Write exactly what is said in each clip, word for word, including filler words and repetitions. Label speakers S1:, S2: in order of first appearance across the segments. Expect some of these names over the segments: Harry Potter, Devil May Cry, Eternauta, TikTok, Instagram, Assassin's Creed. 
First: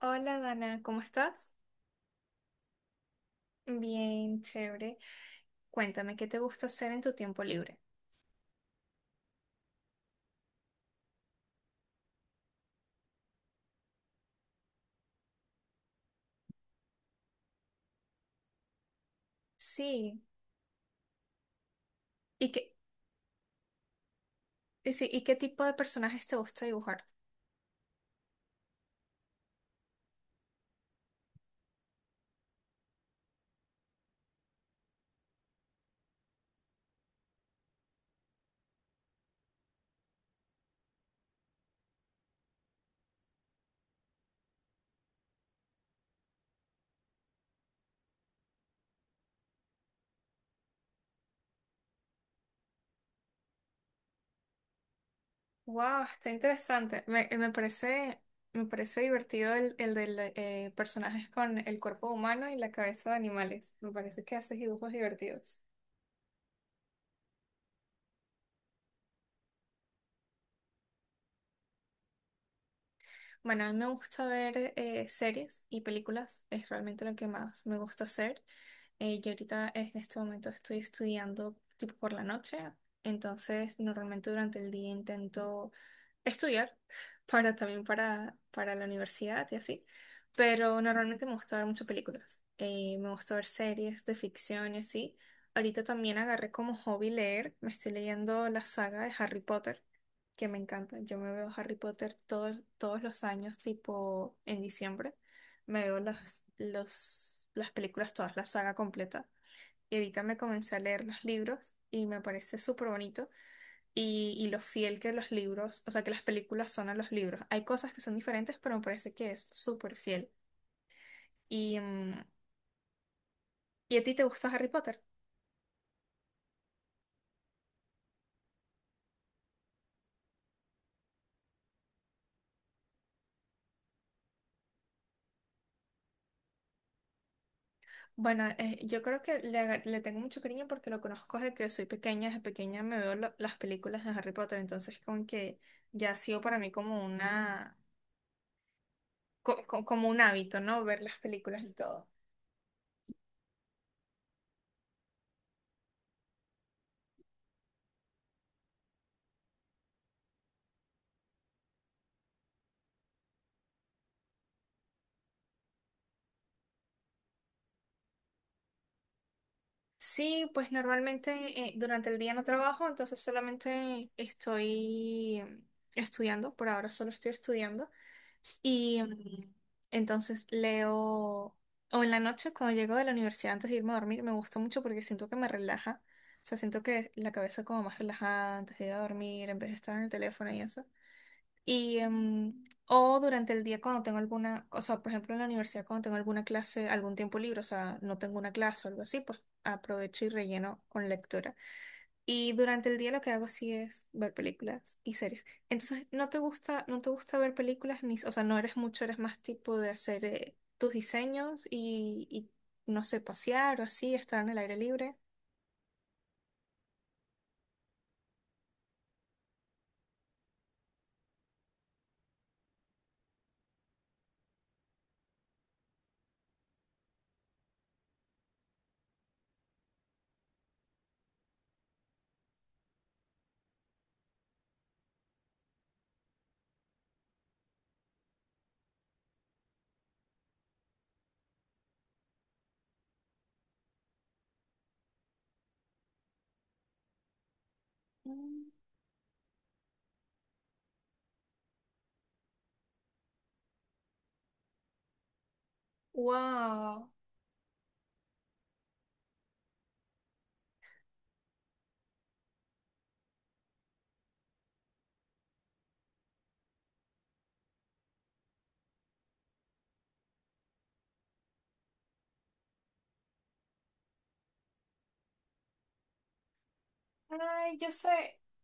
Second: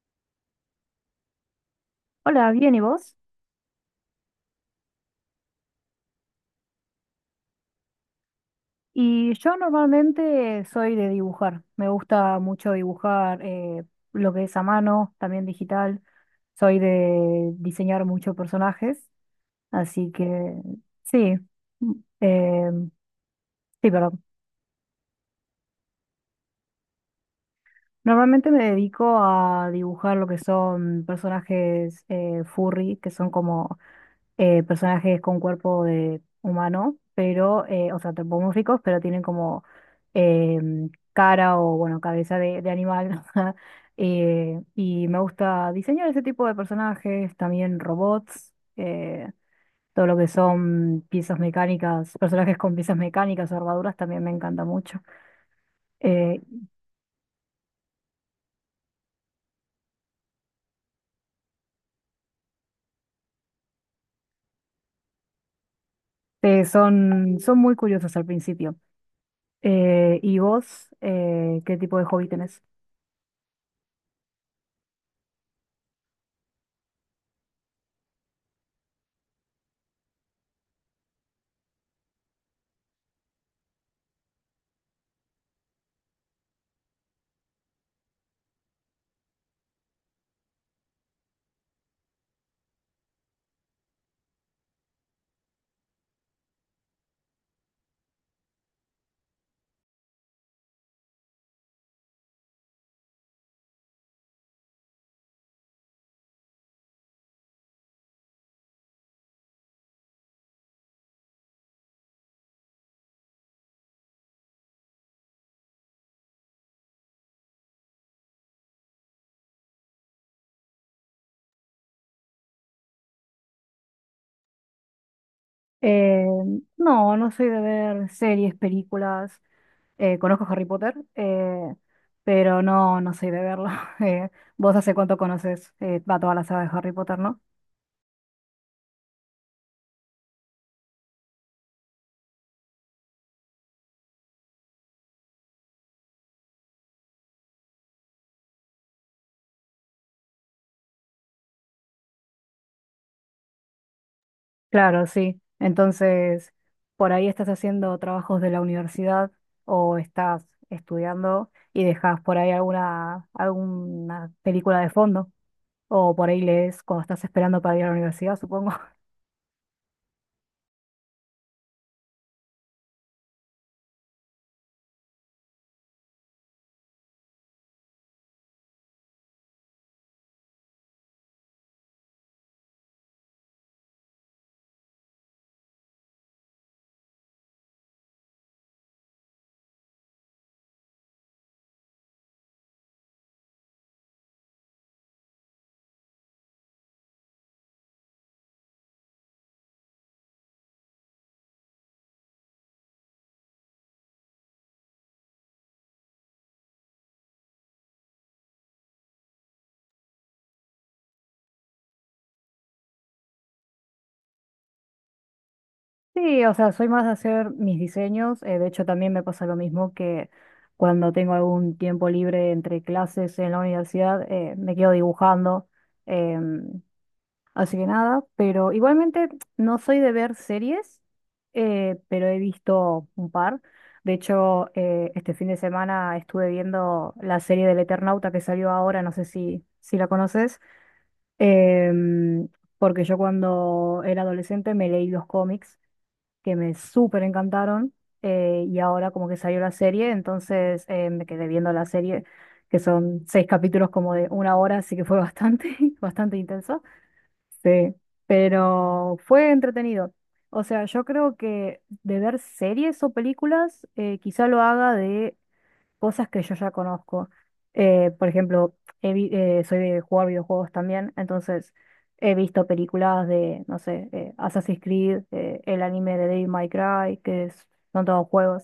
S1: Hola Dana, ¿cómo estás?
S2: Hola, bien, ¿y vos?
S1: Bien, chévere. Cuéntame, ¿qué te gusta hacer en tu tiempo libre?
S2: Y yo normalmente soy de dibujar. Me gusta mucho dibujar eh, lo que es a mano, también digital. Soy de diseñar muchos personajes, así
S1: Sí,
S2: que sí, mm,
S1: ¿y
S2: eh,
S1: qué,
S2: sí, perdón.
S1: y sí, ¿y qué tipo de personajes te gusta dibujar?
S2: Normalmente me dedico a dibujar lo que son personajes eh, furry, que son como eh, personajes con cuerpo de humano, pero, eh, o sea, antropomórficos, pero tienen como em, cara o, bueno, cabeza de, de animal. Eh, y me gusta diseñar ese tipo de personajes, también robots, eh, todo lo que son piezas mecánicas, personajes con piezas mecánicas o armaduras también me encanta mucho.
S1: Wow, está
S2: Eh,
S1: interesante. Me, me parece, me parece divertido el, el de personajes con el cuerpo humano y la cabeza de animales. Me parece que haces dibujos divertidos.
S2: eh, son, son muy curiosos al principio. Eh, ¿y vos, eh, qué tipo de hobby tenés?
S1: Bueno, a mí me gusta ver eh, series y películas. Es realmente lo que más me gusta hacer. Eh, yo ahorita en este momento estoy estudiando tipo por la noche, entonces normalmente durante el día intento estudiar para también para, para la universidad y así, pero normalmente me gusta ver muchas películas. Eh, me gusta ver series de ficción y así. Ahorita también agarré como hobby leer, me estoy leyendo la saga de Harry Potter, que me encanta. Yo me veo Harry Potter todos todos los años tipo en diciembre. Me veo los, los, las películas todas, la saga completa. Y ahorita me comencé a leer los libros y me parece súper bonito. Y, y lo fiel que los libros, o sea, que las películas son a los libros. Hay cosas que son diferentes, pero me parece que es súper fiel. Y, mm, ¿y a ti te gusta Harry Potter?
S2: Eh, no, no soy de ver series, películas. Eh, conozco Harry Potter, eh, pero no, no soy de verlo. Eh, Vos hace cuánto conoces eh, va toda la saga de Harry Potter, ¿no?
S1: Bueno, eh, yo creo que le, aga- le tengo mucho cariño porque lo conozco desde que soy pequeña. Desde pequeña me veo lo- las películas de Harry Potter, entonces como que ya ha sido para mí como una, co- co- como un hábito, ¿no? Ver las películas y todo.
S2: Claro, sí. Entonces, por ahí estás haciendo trabajos de la universidad o estás estudiando y dejas por ahí alguna, alguna película de fondo. O por ahí lees cuando estás esperando para ir a la universidad, supongo.
S1: Sí, pues normalmente eh, durante el día no trabajo, entonces solamente estoy em, estudiando. Por ahora solo estoy estudiando y em, entonces leo o en la noche cuando llego de la universidad antes de irme a dormir me gusta mucho porque siento que me relaja, o sea, siento que la cabeza como más relajada antes de ir a dormir en vez de estar en el teléfono y eso. Y, em, o durante el día cuando tengo alguna, o sea, por ejemplo en la universidad cuando tengo alguna clase, algún tiempo libre, o sea, no tengo una clase o algo así, pues aprovecho y relleno con lectura. Y durante el día lo que hago sí es ver películas y series. Entonces, ¿no te gusta, no te gusta ver películas ni, o sea, no eres mucho, eres más tipo de hacer eh, tus diseños y, y, no sé, pasear o así, estar en el aire libre?
S2: Sí, o sea, soy más de hacer mis diseños. eh, de hecho, también me pasa lo mismo que cuando tengo algún tiempo libre entre clases en la universidad, eh, me quedo dibujando. em, así que nada, pero igualmente no soy de ver series, eh, pero he visto un par. De hecho, eh, este fin de semana estuve viendo la serie del Eternauta que salió ahora, no sé si, si la conoces, em, porque yo cuando era adolescente me leí los cómics que me súper encantaron eh,
S1: Mm.
S2: y ahora como que salió la serie, entonces eh, me quedé viendo la serie, que son seis capítulos como de una hora, así que fue bastante, bastante intenso.
S1: Wow.
S2: Sí, pero fue entretenido. O sea, yo creo que de ver series o películas, eh, quizá lo haga de cosas que yo ya conozco. Eh, por ejemplo, he vi- eh, soy de jugar videojuegos también, entonces he visto películas de, no sé, eh, Assassin's Creed, eh, el anime de Devil May Cry, que es-
S1: Ay, yo
S2: son todos
S1: sé.
S2: juegos.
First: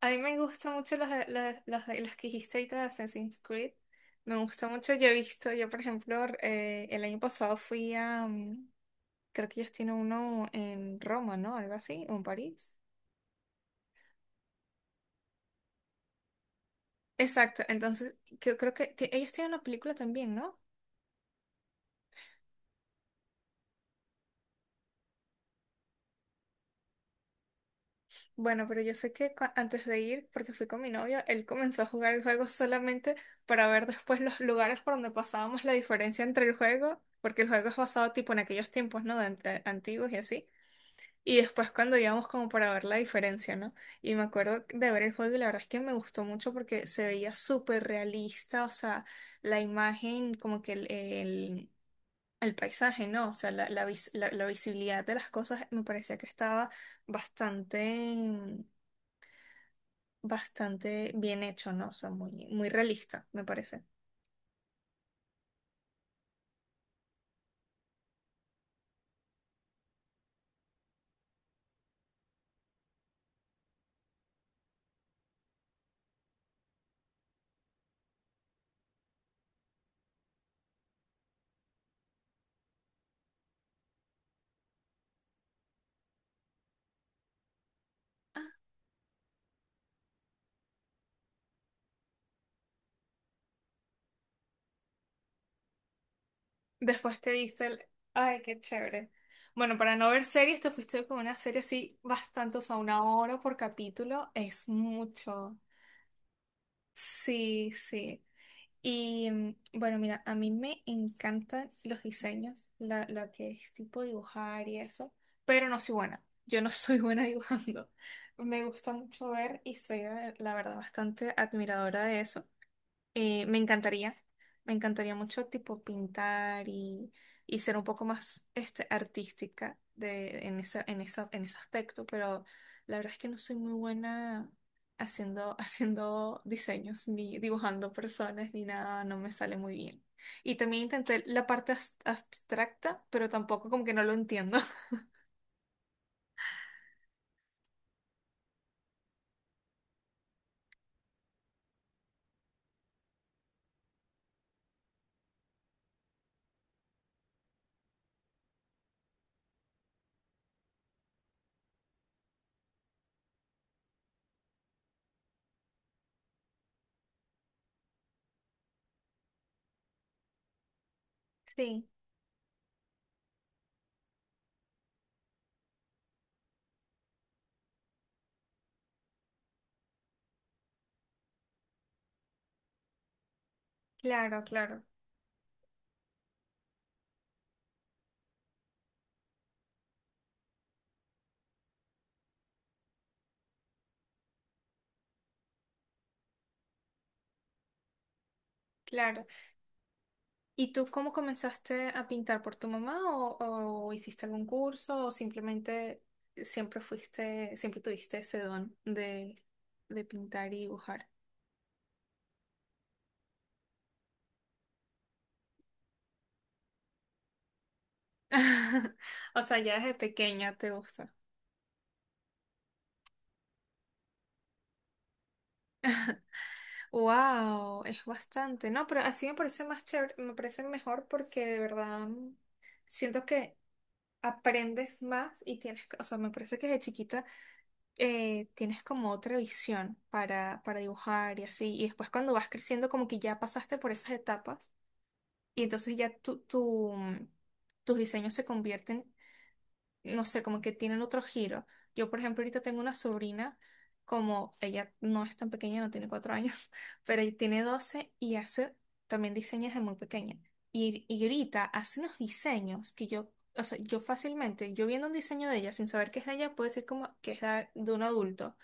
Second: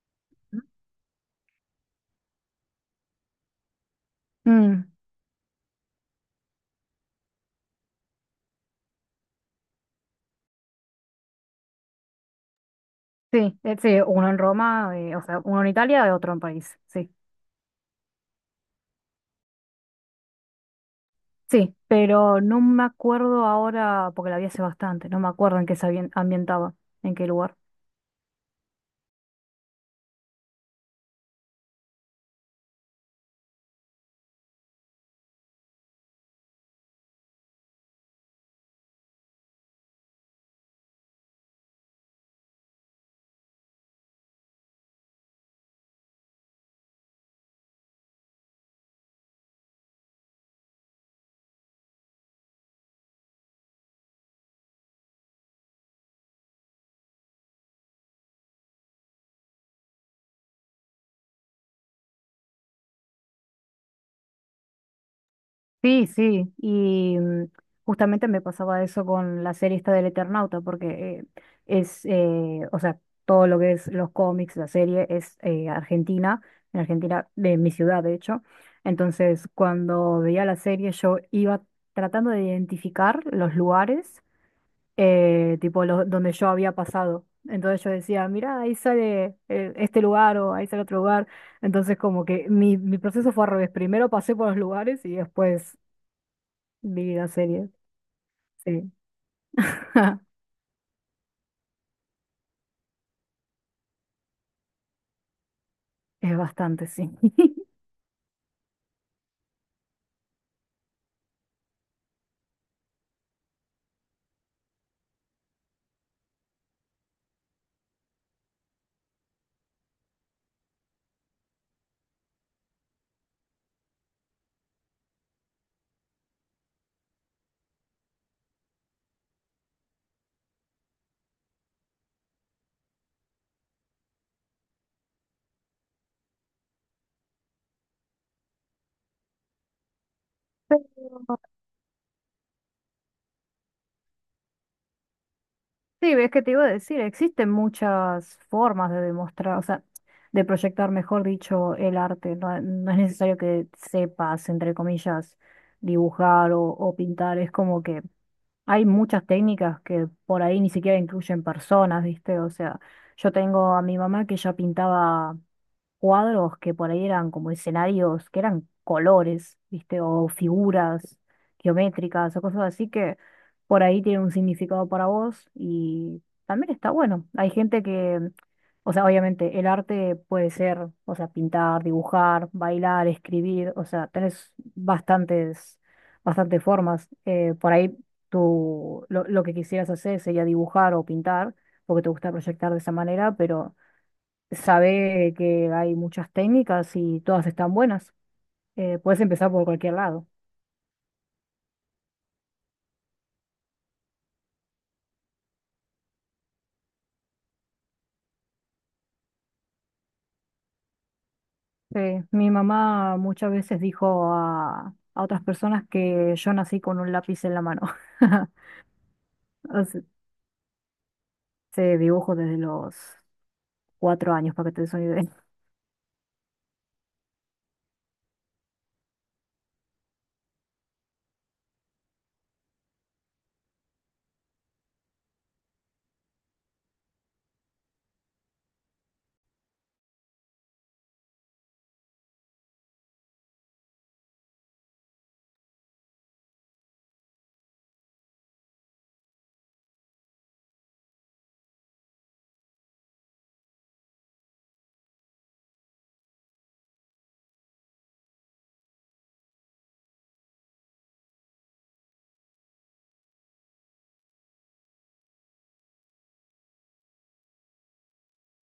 S1: A mí me gustan mucho los, de- los, los- de- los que dijiste ahorita de Assassin's Creed. Me gusta
S2: Mm,
S1: mucho. Yo he visto, yo por ejemplo, eh, el año pasado fui a, mm, creo que ellos tienen uno en Roma, ¿no? Algo así, o en París.
S2: sí, eh, sí, uno en Roma, eh, o sea, uno en Italia y otro en París, sí.
S1: Exacto, entonces yo creo que ti- ellos tienen una película también, ¿no?
S2: Sí, pero no me acuerdo ahora, porque la vi hace bastante, no me acuerdo en qué se ambien- ambientaba, en qué lugar.
S1: Bueno, pero yo sé que cua- antes de ir, porque fui con mi novio, él comenzó a jugar el juego solamente para ver después los lugares por donde pasábamos la diferencia entre el juego, porque el juego es basado tipo en aquellos tiempos, ¿no? De ant- antiguos y así. Y después cuando íbamos como para ver la diferencia, ¿no? Y me acuerdo de ver el juego y la verdad es que me gustó mucho porque se veía súper realista, o sea, la imagen, como que el, el- el paisaje, ¿no? O sea, la, la vis- la- la visibilidad de las cosas me parecía que estaba bastante, bastante bien hecho, ¿no? O sea, muy, muy realista, me parece.
S2: Sí, sí, y mm, justamente me pasaba eso con la serie esta del Eternauta, porque eh, es, eh, o sea, todo lo que es los cómics, la serie es eh, Argentina, en Argentina, de mi ciudad, de hecho. Entonces, cuando veía la serie, yo iba tratando de identificar los lugares, eh, tipo, lo- donde yo había pasado. Entonces yo decía, mira, ahí sale eh, este lugar o ahí sale otro lugar. Entonces, como que mi, mi proceso fue al revés. Primero pasé por los lugares y después
S1: Después
S2: Vida
S1: te dice
S2: serie,
S1: el, ay, qué
S2: sí.
S1: chévere. Bueno, para no ver series, te fuiste con una serie así bastante, o sea, una hora por capítulo, es mucho.
S2: Es bastante, sí.
S1: Sí, sí. Y mm, bueno, mira, a mí me encantan los diseños, la- lo que es tipo dibujar y eso, pero no soy buena. Yo no soy buena dibujando. Me gusta mucho ver y soy, eh, la verdad, bastante admiradora de eso. Eh, me encantaría, me encantaría mucho tipo pintar y, y ser un poco más este, artística de, en esa, en esa, en ese aspecto, pero la verdad es que no soy muy buena haciendo, haciendo diseños, ni dibujando personas, ni nada, no me sale muy bien. Y también
S2: Pero,
S1: intenté la parte abs- abstracta, pero tampoco como que no lo entiendo.
S2: sí, ves que te iba a decir, existen muchas formas de demostrar, o sea, de proyectar, mejor dicho, el arte. No, no es necesario que sepas, entre comillas, dibujar o, o pintar. Es como que hay muchas técnicas que por ahí ni siquiera incluyen personas, ¿viste? O sea, yo tengo a mi mamá que ella pintaba cuadros que por ahí eran como escenarios, que eran colores, ¿viste? O figuras
S1: Sí,
S2: geométricas o cosas así que por ahí tienen un significado para vos y también está bueno. Hay gente que, o sea, obviamente el arte puede ser, o sea, pintar, dibujar, bailar, escribir, o sea,
S1: claro,
S2: tenés
S1: claro,
S2: bastantes, bastantes formas. Eh, por ahí tú lo, lo que quisieras hacer sería dibujar o pintar, porque te gusta proyectar de esa manera, pero sabe que hay muchas técnicas y todas están buenas. Eh, puedes
S1: claro.
S2: empezar por cualquier lado.
S1: ¿Y tú cómo comenzaste a pintar por tu mamá o, o hiciste algún curso o simplemente siempre fuiste, siempre tuviste ese don de, de pintar y dibujar?
S2: Sí, mi mamá muchas veces dijo a, a otras personas que yo nací con un lápiz en la mano.
S1: O sea, ya
S2: O
S1: desde
S2: sea,
S1: pequeña te gusta.
S2: se dibujo desde los cuatro años, para que te des una idea.
S1: Wow, es bastante. No, pero así me parece más chévere, me parece mejor porque de verdad mm, siento que aprendes más y tienes, que- o sea, me parece que desde chiquita eh, tienes como otra visión para, para, dibujar y así. Y después cuando vas creciendo, como que ya pasaste por esas etapas y entonces ya tu, tu, mm, tus diseños se convierten, no sé, como que tienen otro giro. Yo, por ejemplo, ahorita tengo una sobrina, como ella no es tan pequeña, no tiene cuatro años, pero ella tiene doce y hace también diseños de muy pequeña. Y, y ahorita hace unos diseños que yo, o sea, yo fácilmente, yo viendo un diseño de ella sin saber que es de ella, puedo decir como que es de de un adulto.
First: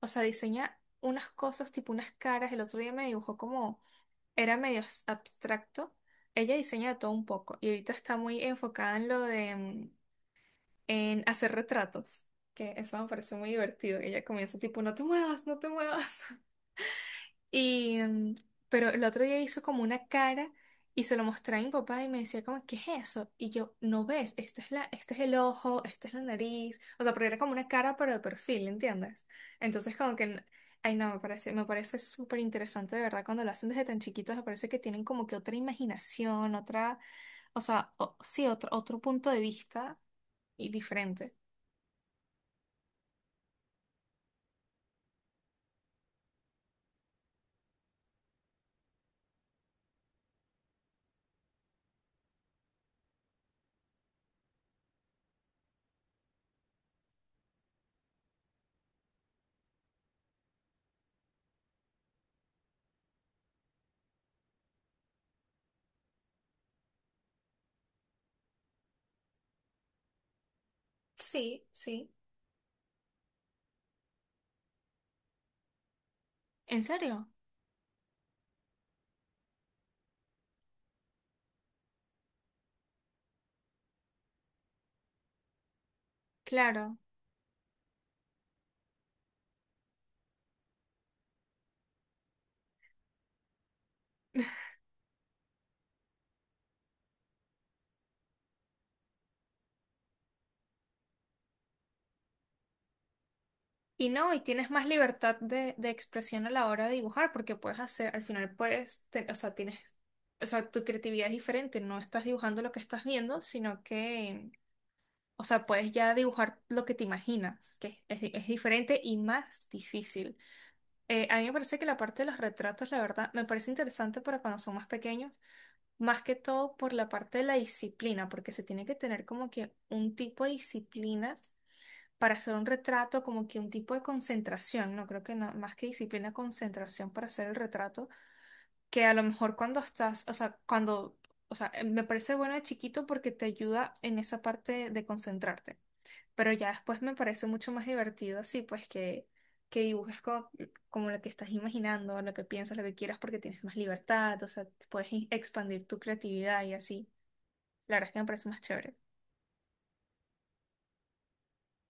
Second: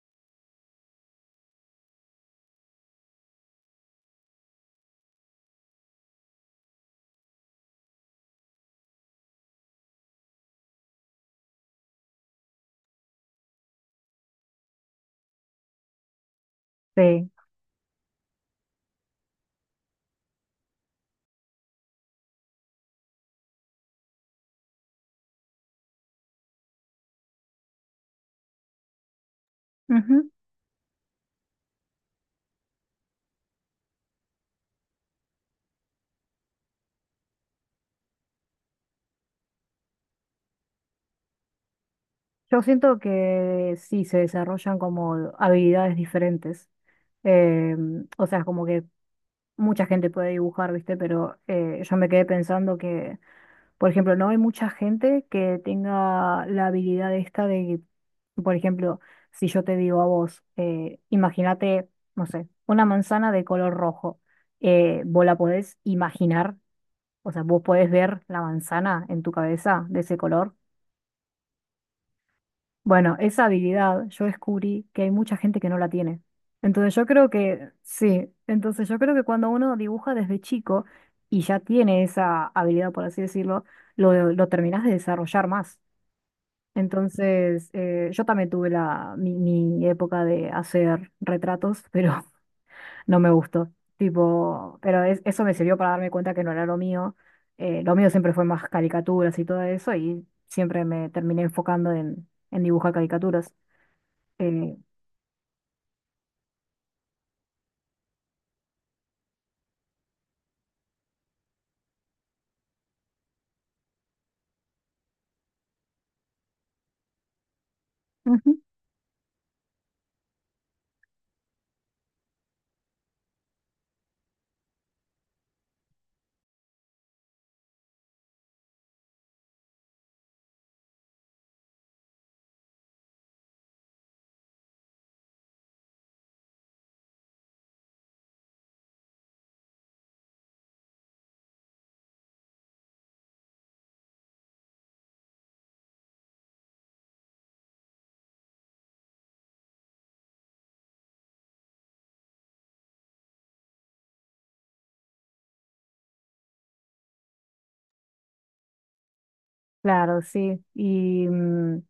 S1: O sea, diseña unas cosas, tipo unas caras. El otro día me dibujó como, era medio abstracto. Ella diseña de todo un poco y ahorita está muy enfocada en lo de mm, en hacer retratos, que eso me parece muy divertido. Ella comienza tipo, no te muevas, no te muevas.
S2: Sí.
S1: Y, mm, pero el otro día hizo como una cara y se lo mostré a mi papá y me decía como, ¿qué es eso? Y yo, no ves, esto es la, este es el ojo, esta es la nariz. O sea, porque era como una cara pero de perfil, ¿entiendes? Entonces como que,
S2: Ujú.
S1: n- ay no, me parece, me parece súper interesante de verdad cuando lo hacen desde tan chiquitos, me parece que tienen como que otra imaginación, otra, o sea, o- sí, otro, otro punto de vista y diferente.
S2: Yo siento que sí, se desarrollan como habilidades diferentes. Eh, o sea, como que mucha gente puede dibujar, ¿viste? Pero eh, yo me quedé pensando que por ejemplo, no hay mucha gente que tenga la habilidad esta de, por ejemplo, si yo te digo a vos, eh, imagínate, no sé, una manzana de color rojo, eh, vos la podés imaginar, o sea, vos podés ver la manzana en tu cabeza de ese color.
S1: Sí, sí.
S2: Bueno, esa habilidad yo descubrí que hay mucha gente que no la tiene.
S1: ¿En
S2: Entonces yo
S1: serio?
S2: creo que, sí, entonces yo creo que cuando uno dibuja desde chico y ya tiene esa habilidad, por así decirlo, lo, lo terminás de desarrollar más.
S1: Claro.
S2: Entonces, eh, yo también tuve la, mi, mi época de hacer retratos, pero no me gustó. Tipo, pero es- eso me sirvió para darme cuenta que no era lo mío. Eh, lo mío siempre fue más caricaturas y todo eso, y siempre me terminé enfocando en, en dibujar caricaturas.
S1: Y no, y tienes
S2: Eh,
S1: más libertad de, de expresión a la hora de dibujar, porque puedes hacer, al final puedes, te- o sea, tienes, o sea, tu creatividad es diferente, no estás dibujando lo que estás viendo, sino que, o sea, puedes ya dibujar lo que te imaginas, que es, di- es
S2: Ujú.
S1: diferente y más difícil. Eh, a mí me parece que la parte de los retratos, la verdad, me parece interesante para cuando son más pequeños, más que todo por la parte de la disciplina, porque se tiene que tener como que un tipo de disciplina para hacer un retrato, como que un tipo de concentración, no creo que no, más que disciplina, concentración para hacer el retrato, que a lo mejor cuando estás, o sea, cuando, o sea, eh, me parece bueno de chiquito porque te ayuda en esa parte de concentrarte, pero ya después me parece mucho más divertido así, pues que, que dibujes co- como, lo que estás imaginando, lo que piensas, lo que quieras, porque tienes más libertad, o sea, puedes i- expandir tu creatividad y así. La verdad es que me parece más chévere.
S2: Claro, sí. Y mm,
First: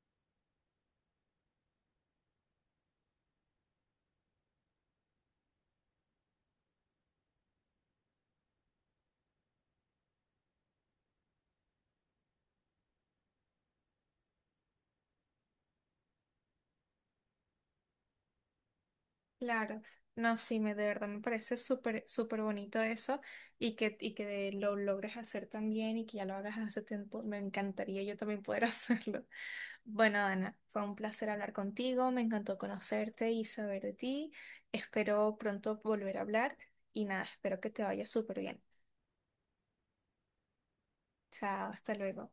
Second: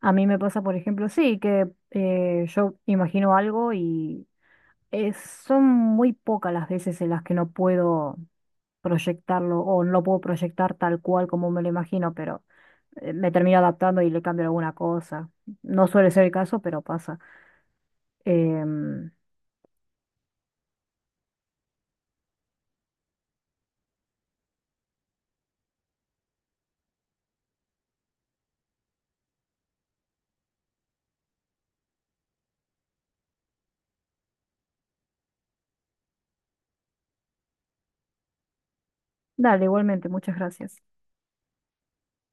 S2: a mí me pasa, por ejemplo, sí, que eh, yo imagino algo y eh, son muy pocas las veces en las que no puedo proyectarlo o no lo puedo proyectar tal cual como me lo imagino, pero eh, me termino adaptando y le cambio alguna cosa. No suele ser el caso, pero pasa. Em,
S1: Claro, no, sí, me, de verdad me parece súper, súper bonito eso y que, y que lo logres hacer también y que ya lo hagas hace tiempo, me encantaría yo también poder hacerlo. Bueno, Ana, fue un placer hablar contigo, me encantó conocerte y saber de ti, espero pronto volver a hablar y nada, espero que te vaya súper bien.
S2: dale, igualmente, muchas gracias.
S1: Chao, hasta luego.